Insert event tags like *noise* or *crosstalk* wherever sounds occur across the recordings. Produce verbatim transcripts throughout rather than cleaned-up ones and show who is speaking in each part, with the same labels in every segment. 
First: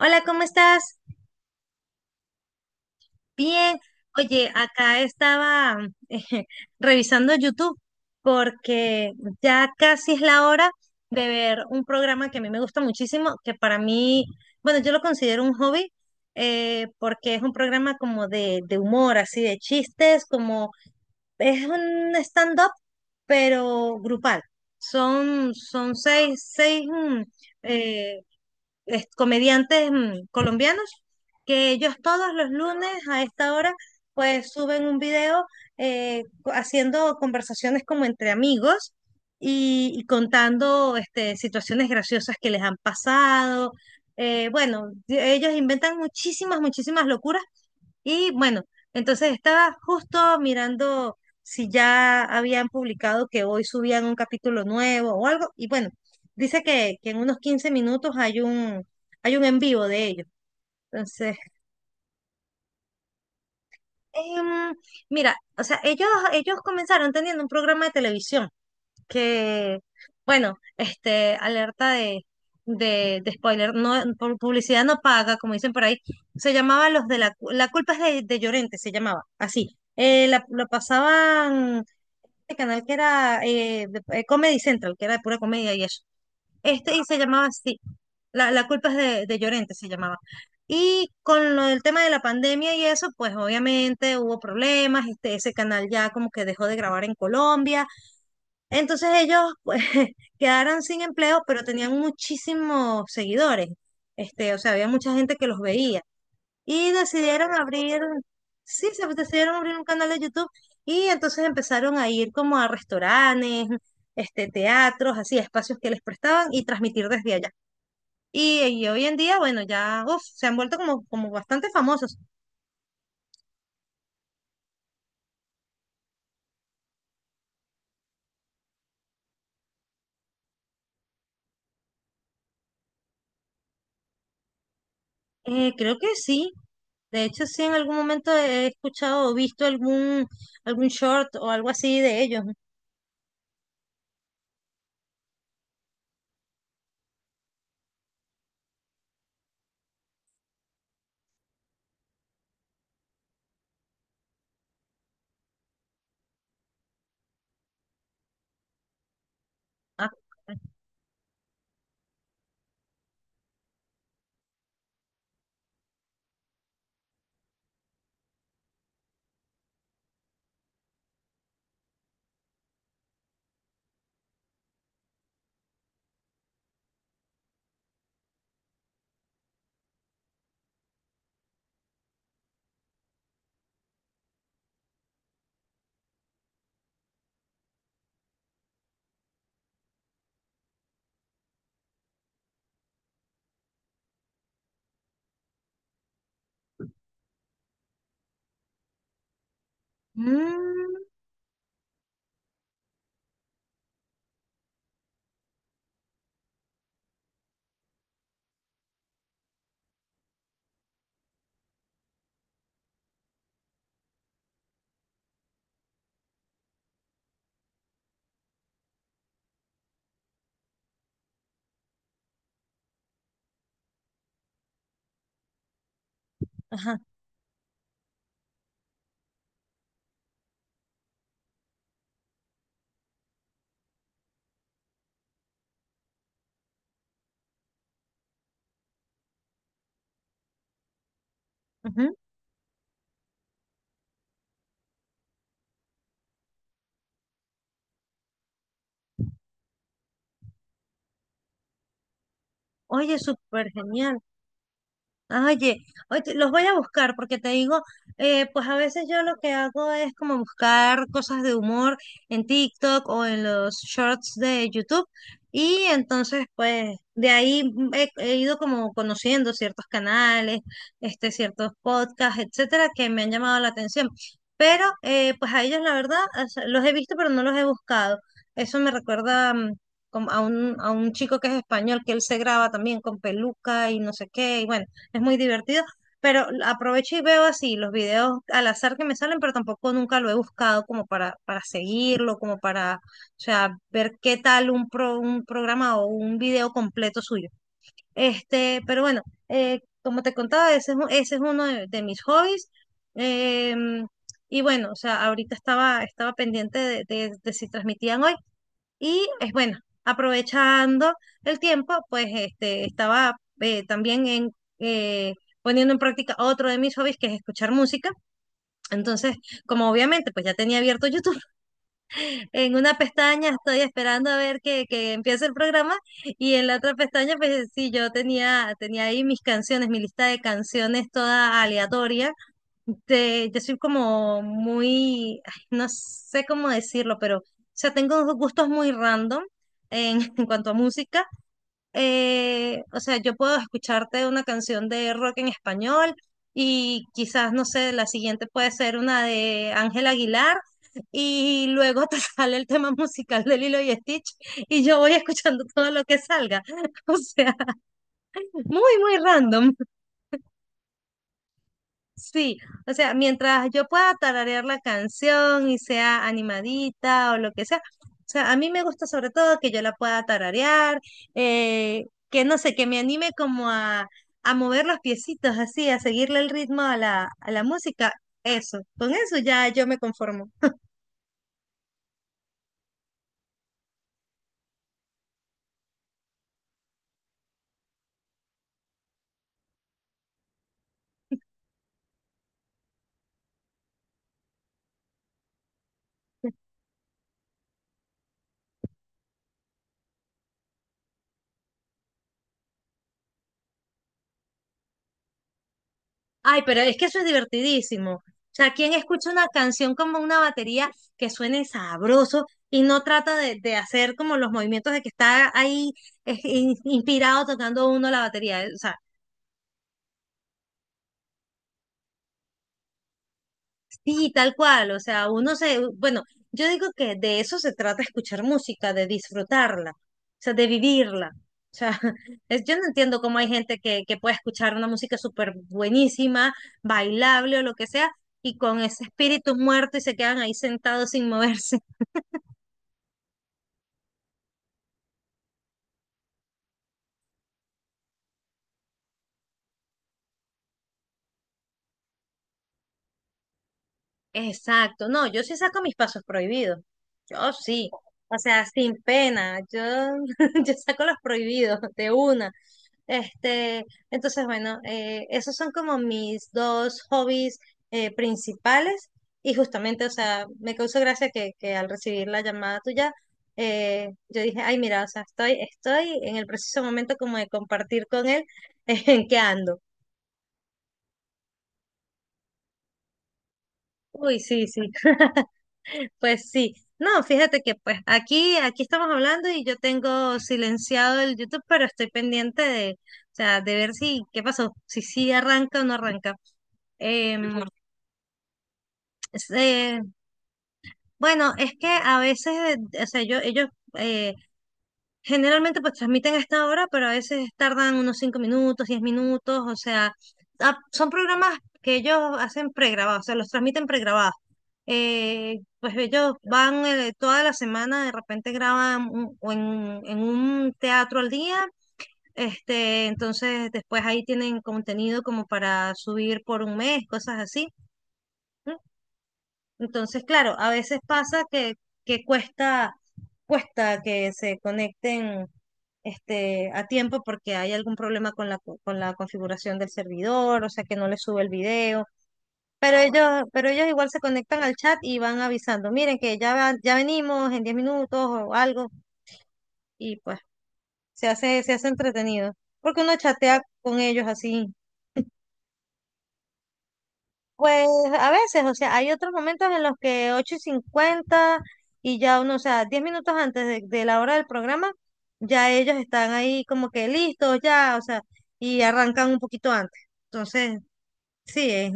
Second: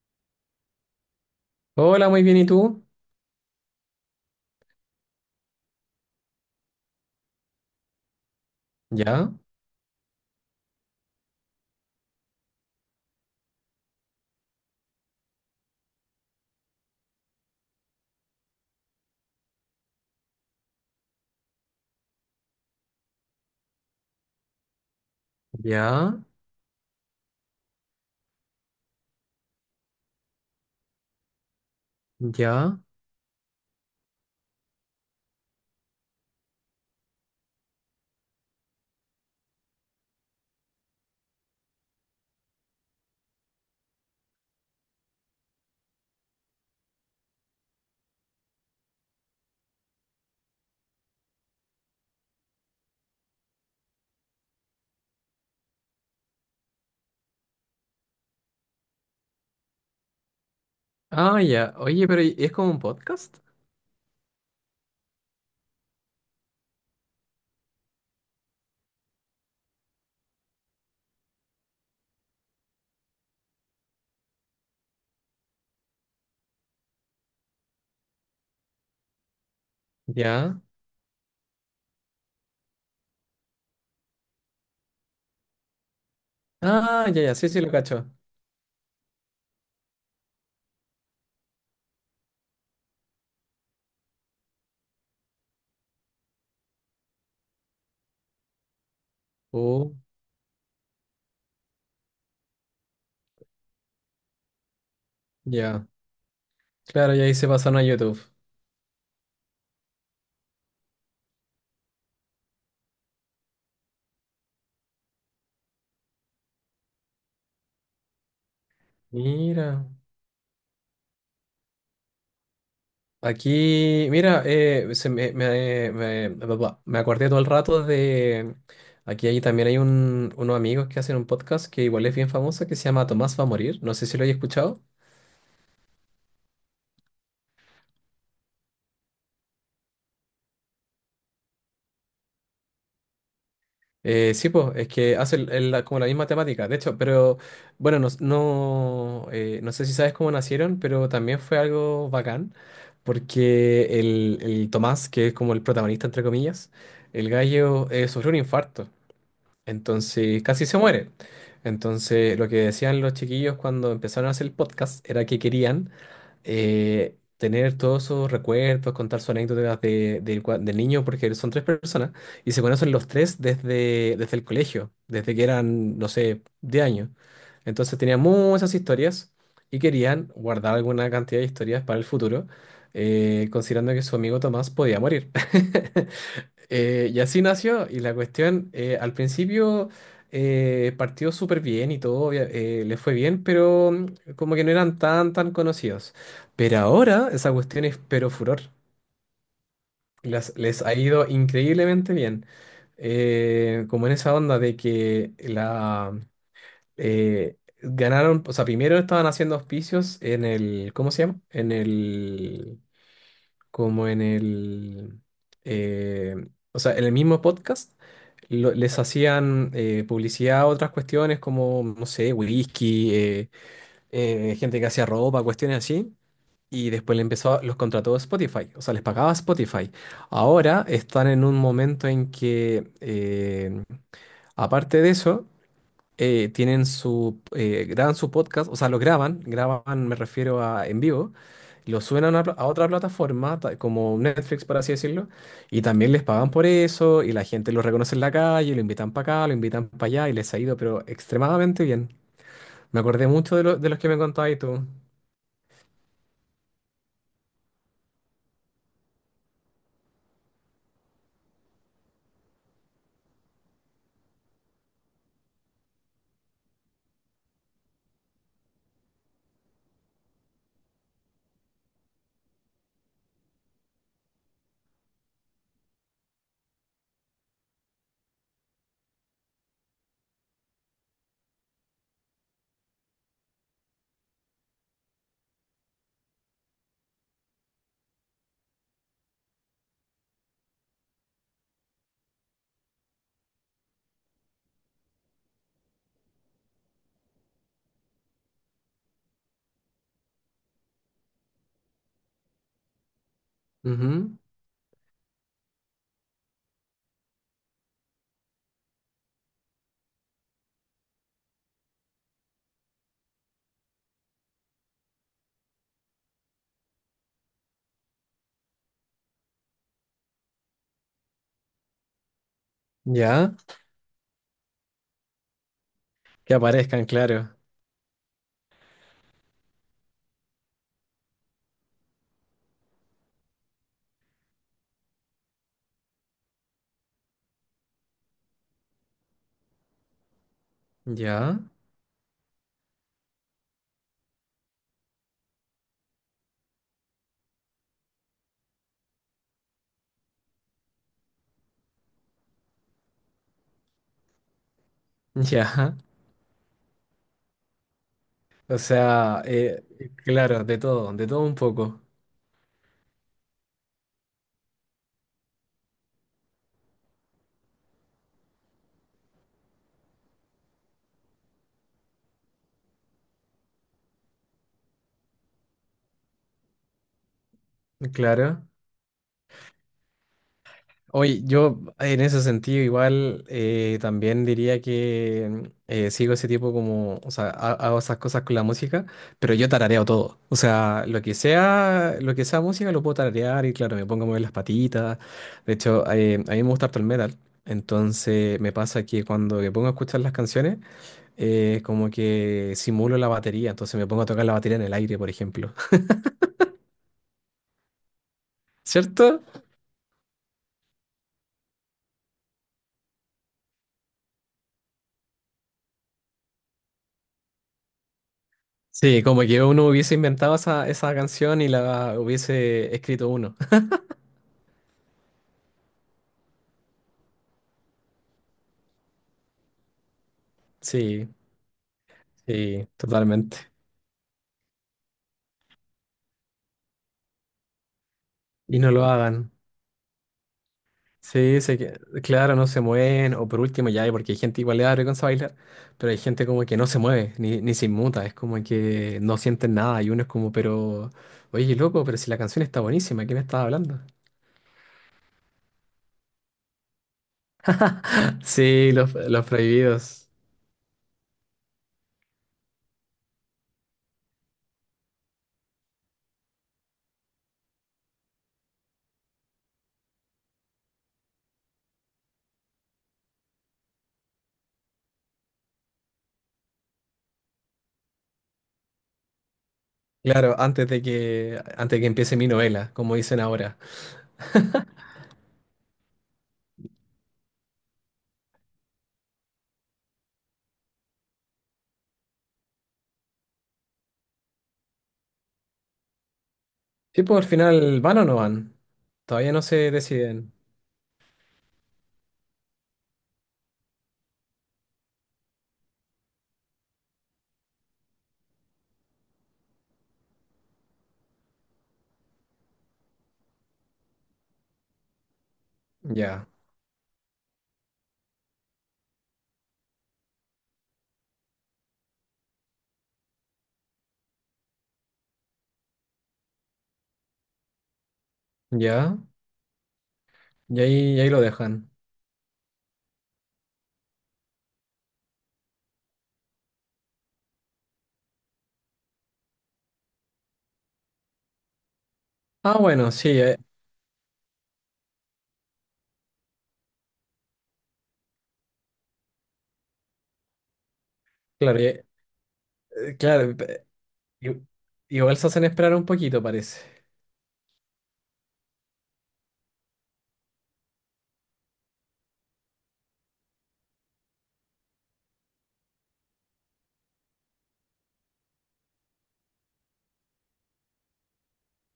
Speaker 1: Hola, ¿cómo estás?
Speaker 2: Hola, muy bien, ¿y tú?
Speaker 1: Bien. Oye, acá estaba *laughs* eh, revisando YouTube porque
Speaker 2: Ya,
Speaker 1: ya casi es la hora de ver un programa que a mí me gusta muchísimo, que para mí, bueno, yo lo considero un hobby, eh, porque es un programa como de, de humor, así de chistes, como es un stand-up, pero grupal. Son, son
Speaker 2: ya,
Speaker 1: seis, seis mm, eh, es- comediantes, mm, colombianos, que ellos todos los
Speaker 2: ya.
Speaker 1: lunes a esta hora pues suben un video, eh, co- haciendo conversaciones como entre amigos y, y contando este, situaciones graciosas que les han pasado. Eh, bueno, de- ellos inventan muchísimas, muchísimas locuras, y bueno, entonces estaba justo mirando si ya habían publicado, que hoy subían un capítulo nuevo o algo. Y bueno, dice que, que en unos quince minutos hay un, hay un en vivo de ellos. Entonces,
Speaker 2: Ah, ya. Oye, pero ¿y- ¿es como un podcast?
Speaker 1: em, mira, o sea, ellos, ellos comenzaron teniendo un programa de televisión. Que, bueno, este, alerta de, de, de spoiler, no, por publicidad no paga, como dicen por ahí, se llamaba Los de la, Cu- la culpa es de, de Llorente, se llamaba, así. Eh, la-
Speaker 2: Ya.
Speaker 1: lo pasaban este canal que era, eh, de- eh, Comedy Central, que era de pura comedia y eso. Este, y
Speaker 2: Ah,
Speaker 1: se
Speaker 2: ya, ya,
Speaker 1: llamaba
Speaker 2: sí, sí, lo
Speaker 1: así,
Speaker 2: cacho.
Speaker 1: la, la culpa es de, de Llorente, se llamaba. Y con lo del tema de la pandemia y eso, pues obviamente hubo problemas, este, ese canal ya como que dejó de grabar en Colombia, entonces ellos pues,
Speaker 2: Oh,
Speaker 1: *laughs* quedaron sin empleo, pero tenían muchísimos seguidores. Este, o sea, había mucha gente que los
Speaker 2: ya.
Speaker 1: veía. Y
Speaker 2: Claro, ya ahí se
Speaker 1: decidieron
Speaker 2: pasaron a
Speaker 1: abrir,
Speaker 2: YouTube.
Speaker 1: sí, se decidieron abrir un canal de YouTube, y entonces empezaron a ir como a restaurantes, este, teatros, así, espacios que les prestaban, y transmitir desde allá. Y, y hoy en día, bueno,
Speaker 2: Mira.
Speaker 1: ya uf, se han vuelto como, como bastante famosos.
Speaker 2: Aquí, mira, eh, se me, me, me- bla, bla, me acordé todo el rato de... Aquí ahí también hay un, unos amigos que hacen un podcast que igual es bien famoso que se llama Tomás va a morir. No sé si lo hayas escuchado.
Speaker 1: Eh, creo que sí. De hecho, sí, en algún momento he escuchado o visto algún, algún short o algo así de ellos.
Speaker 2: Eh, sí, pues, es que hace el- el- la- como la misma temática. De hecho, pero bueno, no, no, eh, no sé si sabes cómo nacieron, pero también fue algo bacán, porque el, el Tomás, que es como el protagonista, entre comillas, el gallo eh, sufrió un infarto,
Speaker 1: Ah.
Speaker 2: entonces casi se muere. Entonces, lo que decían los chiquillos cuando empezaron a hacer el podcast era que querían eh, tener todos esos recuerdos, contar sus anécdotas de, del cua- del niño, porque son tres personas, y se conocen los tres desde, desde el colegio, desde que eran, no sé, de años. Entonces tenían muchas historias y querían guardar alguna cantidad de historias para el futuro, eh, considerando que su amigo Tomás podía morir. *laughs* Eh, y así nació, y la cuestión, eh, al principio eh, partió súper bien y todo, obvia- eh, le fue bien, pero mm, como que no eran tan, tan conocidos. Pero ahora esa cuestión es pero furor. Las- les ha
Speaker 1: Mm.
Speaker 2: ido increíblemente bien. Eh, como en esa onda de que la eh, ganaron, o sea, primero estaban haciendo auspicios en el, ¿cómo se llama? En el como en el, eh, o sea, en el mismo podcast, lo- les hacían eh, publicidad a otras cuestiones como, no sé, whisky, eh, eh, gente que hacía ropa, cuestiones así. Y
Speaker 1: Ajá.
Speaker 2: después le empezó, los contrató Spotify, o sea, les pagaba Spotify. Ahora están en un momento en que, eh, aparte de eso, eh, tienen su, eh, graban su podcast, o sea, lo graban, graban, me refiero a en vivo, lo
Speaker 1: Ujú.
Speaker 2: suben a una pla- a otra plataforma, ta- como Netflix, por así decirlo, y también les pagan por eso, y la gente lo reconoce en la calle, lo invitan para acá, lo invitan para allá, y les ha ido, pero extremadamente bien. Me
Speaker 1: Oye,
Speaker 2: acordé mucho de,
Speaker 1: súper
Speaker 2: lo- de los que
Speaker 1: genial.
Speaker 2: me contabas tú.
Speaker 1: Oye, oye, los voy a buscar, porque te digo, eh, pues a veces yo lo que hago es como buscar cosas de humor en TikTok o en los shorts de YouTube, y entonces pues de ahí mm, he, he ido como conociendo ciertos canales, este, ciertos podcasts, etcétera, que me han llamado la atención. Pero eh, pues a ellos la verdad, o sea, los he visto pero no los he buscado. Eso me recuerda, mm, como a un, a un chico que es español, que él se graba también con peluca y no sé qué, y bueno, es muy divertido, pero aprovecho y veo así los videos al azar que me salen, pero tampoco nunca lo he buscado como para, para seguirlo, como para, o sea, ver qué tal un, pro, un programa o un video completo suyo. Este, pero bueno, eh, como te contaba, ese es, un- ese es uno de, de mis hobbies. em,
Speaker 2: Ujú.
Speaker 1: y bueno, o sea, ahorita estaba, estaba pendiente de, de de si transmitían hoy. Y es bueno, aprovechando el tiempo, pues este, estaba eh, también en, eh, poniendo en práctica otro de mis hobbies, que es escuchar música. Entonces, como obviamente, pues ya tenía abierto YouTube, *laughs* en una pestaña
Speaker 2: Ya,
Speaker 1: estoy esperando a ver que, que empiece el programa, y
Speaker 2: que
Speaker 1: en la otra
Speaker 2: aparezcan,
Speaker 1: pestaña,
Speaker 2: claro.
Speaker 1: pues sí, yo tenía, tenía ahí mis canciones, mi lista de canciones toda aleatoria. De, yo soy como muy, ay, no sé cómo decirlo, pero, o sea, tengo unos gustos muy random en, *laughs* en cuanto a música.
Speaker 2: Ya,
Speaker 1: Eh, o sea, yo puedo escucharte una canción de rock en español, y quizás, no sé, la siguiente puede ser una de Ángel Aguilar, y luego te *laughs* sale el tema musical de Lilo y Stitch, y yo voy escuchando todo
Speaker 2: ya.
Speaker 1: lo que salga. *laughs* O sea,
Speaker 2: O
Speaker 1: muy, muy
Speaker 2: sea,
Speaker 1: random.
Speaker 2: eh, claro, de todo, de todo un poco.
Speaker 1: Sí, o sea, mientras yo pueda tararear la canción y sea animadita o lo que sea, o sea, a mí me gusta sobre todo que yo la pueda tararear, eh, que no sé, que me anime como a, a mover los piecitos así, a seguirle el ritmo a la, a la música.
Speaker 2: Claro.
Speaker 1: Eso, con eso ya yo me conformo.
Speaker 2: Oye, yo en ese sentido igual eh, también diría que eh, sigo ese tipo como, o sea, ha- hago esas cosas con la música, pero yo tarareo todo. O sea, lo que sea, lo que sea música lo puedo tararear y claro, me pongo a mover las patitas. De hecho, eh, a mí me gusta harto el metal. Entonces me pasa que cuando me pongo a escuchar las canciones, eh, como que simulo la batería, entonces me pongo a tocar la batería en el aire, por ejemplo. *laughs*
Speaker 1: Ay, pero es que eso es divertidísimo. O sea, ¿quién escucha
Speaker 2: ¿Cierto?
Speaker 1: una canción como una batería que suene sabroso y no trata de, de hacer como los movimientos de que está ahí, eh, in- inspirado, tocando uno la batería? O sea,
Speaker 2: Sí, como que uno hubiese inventado esa, esa canción y la hubiese escrito uno. *laughs*
Speaker 1: sí, tal cual. O sea, uno se, bueno, yo digo que de eso se trata escuchar música, de disfrutarla, o sea, de
Speaker 2: Sí,
Speaker 1: vivirla. O sea, *laughs* es, yo no
Speaker 2: sí,
Speaker 1: entiendo cómo hay
Speaker 2: totalmente.
Speaker 1: gente que, que puede escuchar una música súper buenísima, bailable o lo que sea, y
Speaker 2: Y
Speaker 1: con
Speaker 2: no
Speaker 1: ese
Speaker 2: lo hagan.
Speaker 1: espíritu muerto y se quedan ahí sentados sin *laughs*
Speaker 2: Sí, se
Speaker 1: moverse.
Speaker 2: que, claro, no se mueven. O por último, ya, porque hay gente igual le da vergüenza bailar, pero hay gente como que no se mueve, ni, ni se inmuta. Es como que no sienten nada. Y uno es como, pero, oye, loco, pero si la canción está buenísima, ¿qué me estás hablando?
Speaker 1: Exacto, no, yo sí saco mis pasos prohibidos, yo sí, o
Speaker 2: *laughs*
Speaker 1: sea,
Speaker 2: Sí,
Speaker 1: sin
Speaker 2: los, los
Speaker 1: pena, yo,
Speaker 2: prohibidos.
Speaker 1: *laughs* yo saco los prohibidos de una. Este, entonces, bueno, eh, esos son como mis dos hobbies eh, principales, y justamente, o sea, me causó gracia que, que al recibir la llamada tuya, eh, yo dije, ay, mira, o sea, estoy, estoy en el preciso momento como de compartir con él, *laughs* en qué ando.
Speaker 2: Claro, antes de que, antes de que empiece mi novela, como dicen ahora.
Speaker 1: Uy, sí, sí, *laughs* pues sí. No, fíjate que pues aquí, aquí estamos hablando y yo tengo silenciado el YouTube, pero estoy pendiente de, o sea, de ver si, qué pasó, si sí arranca o no arranca.
Speaker 2: Sí, pues al
Speaker 1: Em,
Speaker 2: final, ¿van o no van?
Speaker 1: Es,
Speaker 2: Todavía no se
Speaker 1: eh,
Speaker 2: deciden.
Speaker 1: bueno, es que a veces, eh, o sea, yo, ellos eh, generalmente pues transmiten a esta hora, pero a veces tardan unos cinco minutos, diez minutos, o sea, ah, son programas que ellos hacen pregrabados, o sea, los transmiten pregrabados. Eh, pues ellos
Speaker 2: Ya,
Speaker 1: van, eh, toda la semana, de repente graban un- o en, en un teatro al día. Este, entonces después ahí tienen contenido como para subir por un mes, cosas así.
Speaker 2: ya.
Speaker 1: Entonces, claro, a
Speaker 2: Y
Speaker 1: veces
Speaker 2: ahí, y ahí lo
Speaker 1: pasa que,
Speaker 2: dejan.
Speaker 1: que cuesta, cuesta que se conecten, este, a tiempo, porque hay algún problema con la, co- con la configuración del servidor, o sea que no les sube el video.
Speaker 2: Ah,
Speaker 1: Pero
Speaker 2: bueno, sí,
Speaker 1: ellos,
Speaker 2: eh,
Speaker 1: pero ellos igual se conectan al chat y van avisando, miren que ya, va- ya venimos en diez minutos o algo, y pues se hace, se
Speaker 2: claro,
Speaker 1: hace
Speaker 2: eh,
Speaker 1: entretenido. Porque uno
Speaker 2: eh, claro.
Speaker 1: chatea
Speaker 2: pe-
Speaker 1: con ellos
Speaker 2: i-
Speaker 1: así.
Speaker 2: Igual se hacen esperar un poquito, parece.
Speaker 1: Pues a veces, o sea, hay otros momentos en los que ocho y cincuenta, y ya uno, o sea, diez minutos antes de, de la hora del programa, ya ellos están ahí como que listos ya, o sea, y arrancan un poquito antes. Entonces, sí, es,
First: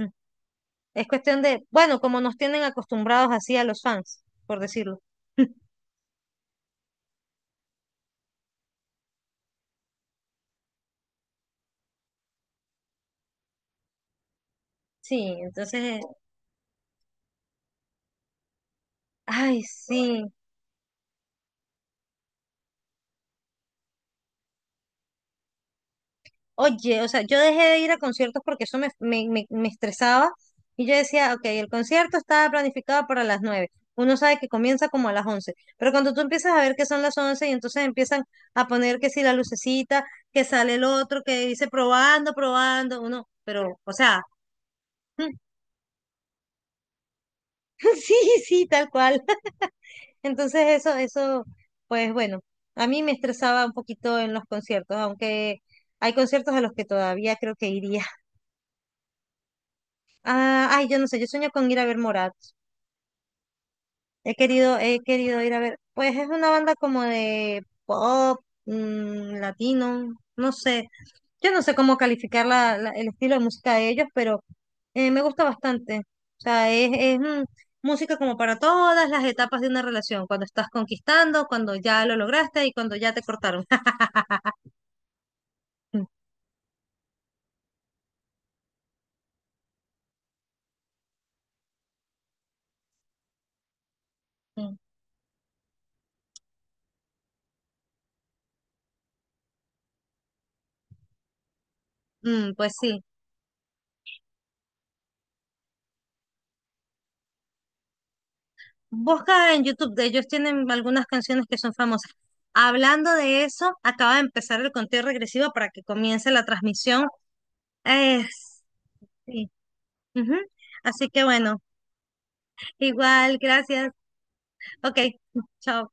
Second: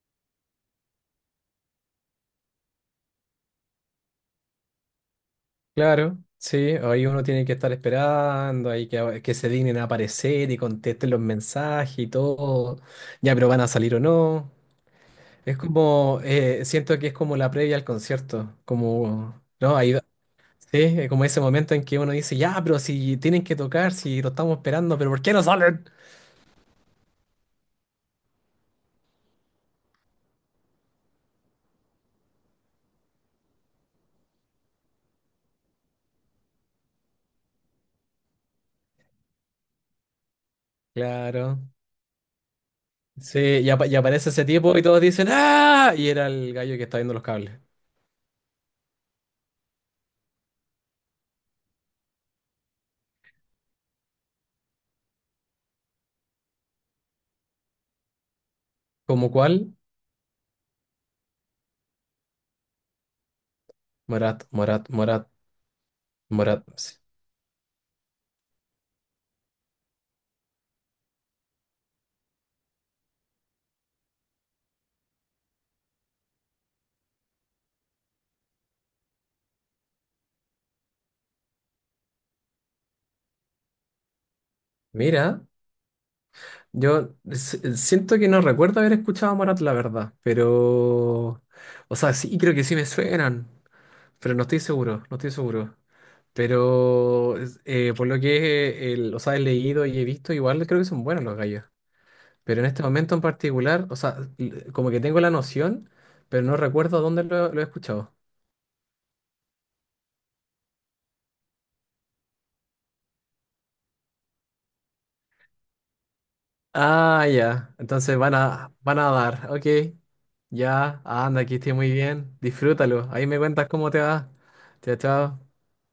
Speaker 1: es cuestión de, bueno, como nos tienen acostumbrados así a los fans, por decirlo.
Speaker 2: Claro, sí, ahí uno tiene que estar esperando, ahí que, que se dignen a aparecer y contesten los mensajes y todo. Ya, pero van a salir o no.
Speaker 1: Sí,
Speaker 2: Es
Speaker 1: entonces,
Speaker 2: como, eh, siento que es como la previa al concierto, como,
Speaker 1: ay,
Speaker 2: ¿no? Ahí,
Speaker 1: sí.
Speaker 2: sí, es como ese momento en que uno dice, ya, pero si tienen que tocar, si lo estamos esperando, pero ¿por qué no salen?
Speaker 1: Oye, o sea, yo dejé de ir a conciertos porque eso me, me, me- me estresaba, y yo decía, ok, el concierto estaba planificado para las nueve. Uno sabe que comienza como a las once, pero cuando tú empiezas a ver que son las once y entonces empiezan a poner que si la lucecita, que sale el otro, que
Speaker 2: Claro.
Speaker 1: dice probando, probando, uno,
Speaker 2: Sí, y,
Speaker 1: pero,
Speaker 2: apa-
Speaker 1: o
Speaker 2: y
Speaker 1: sea,
Speaker 2: aparece ese tipo y todos dicen,
Speaker 1: *laughs*
Speaker 2: ¡ah! Y era el gallo que está viendo los cables.
Speaker 1: sí, sí, tal cual. *laughs* Entonces eso, eso, pues bueno, a mí me estresaba un poquito en los conciertos, aunque hay conciertos a los que todavía creo que iría.
Speaker 2: ¿Como cuál?
Speaker 1: Ah, ay, yo no sé, yo sueño con ir a ver Morat. He
Speaker 2: Morat,
Speaker 1: querido,
Speaker 2: Morat,
Speaker 1: he
Speaker 2: Morat,
Speaker 1: querido ir a ver. Pues es una
Speaker 2: Morat.
Speaker 1: banda
Speaker 2: Sí.
Speaker 1: como de pop, mm, latino, no sé. Yo no sé cómo calificar la- la- el estilo de música de ellos, pero eh, me gusta bastante. O sea, es, es, mm, música como para todas las etapas de una relación, cuando estás conquistando, cuando ya lo lograste y cuando ya te cortaron.
Speaker 2: Mira,
Speaker 1: *laughs*
Speaker 2: yo s- siento que no recuerdo haber escuchado a Morat, la verdad, pero... O sea, sí, creo que sí me suenan, pero no estoy seguro, no estoy seguro. Pero es- eh, por lo que eh, el- los he leído y he visto, igual creo que son buenos los gallos.
Speaker 1: Mm,
Speaker 2: Pero en
Speaker 1: pues
Speaker 2: este
Speaker 1: sí.
Speaker 2: momento en particular, o sea, l- como que tengo la noción, pero no recuerdo dónde lo, lo he escuchado.
Speaker 1: Busca en YouTube, de ellos tienen algunas canciones que son famosas. Hablando de eso, acaba de empezar el conteo regresivo para que comience la transmisión.
Speaker 2: Ah, ya. Entonces
Speaker 1: Eh,
Speaker 2: van a, van a dar.
Speaker 1: sí.
Speaker 2: Ok.
Speaker 1: Ujú.
Speaker 2: Ya.
Speaker 1: Así que
Speaker 2: Anda, aquí
Speaker 1: bueno,
Speaker 2: estoy muy bien. Disfrútalo. Ahí
Speaker 1: igual,
Speaker 2: me cuentas
Speaker 1: gracias.
Speaker 2: cómo te va. Chao,
Speaker 1: Ok,
Speaker 2: chao.
Speaker 1: chao.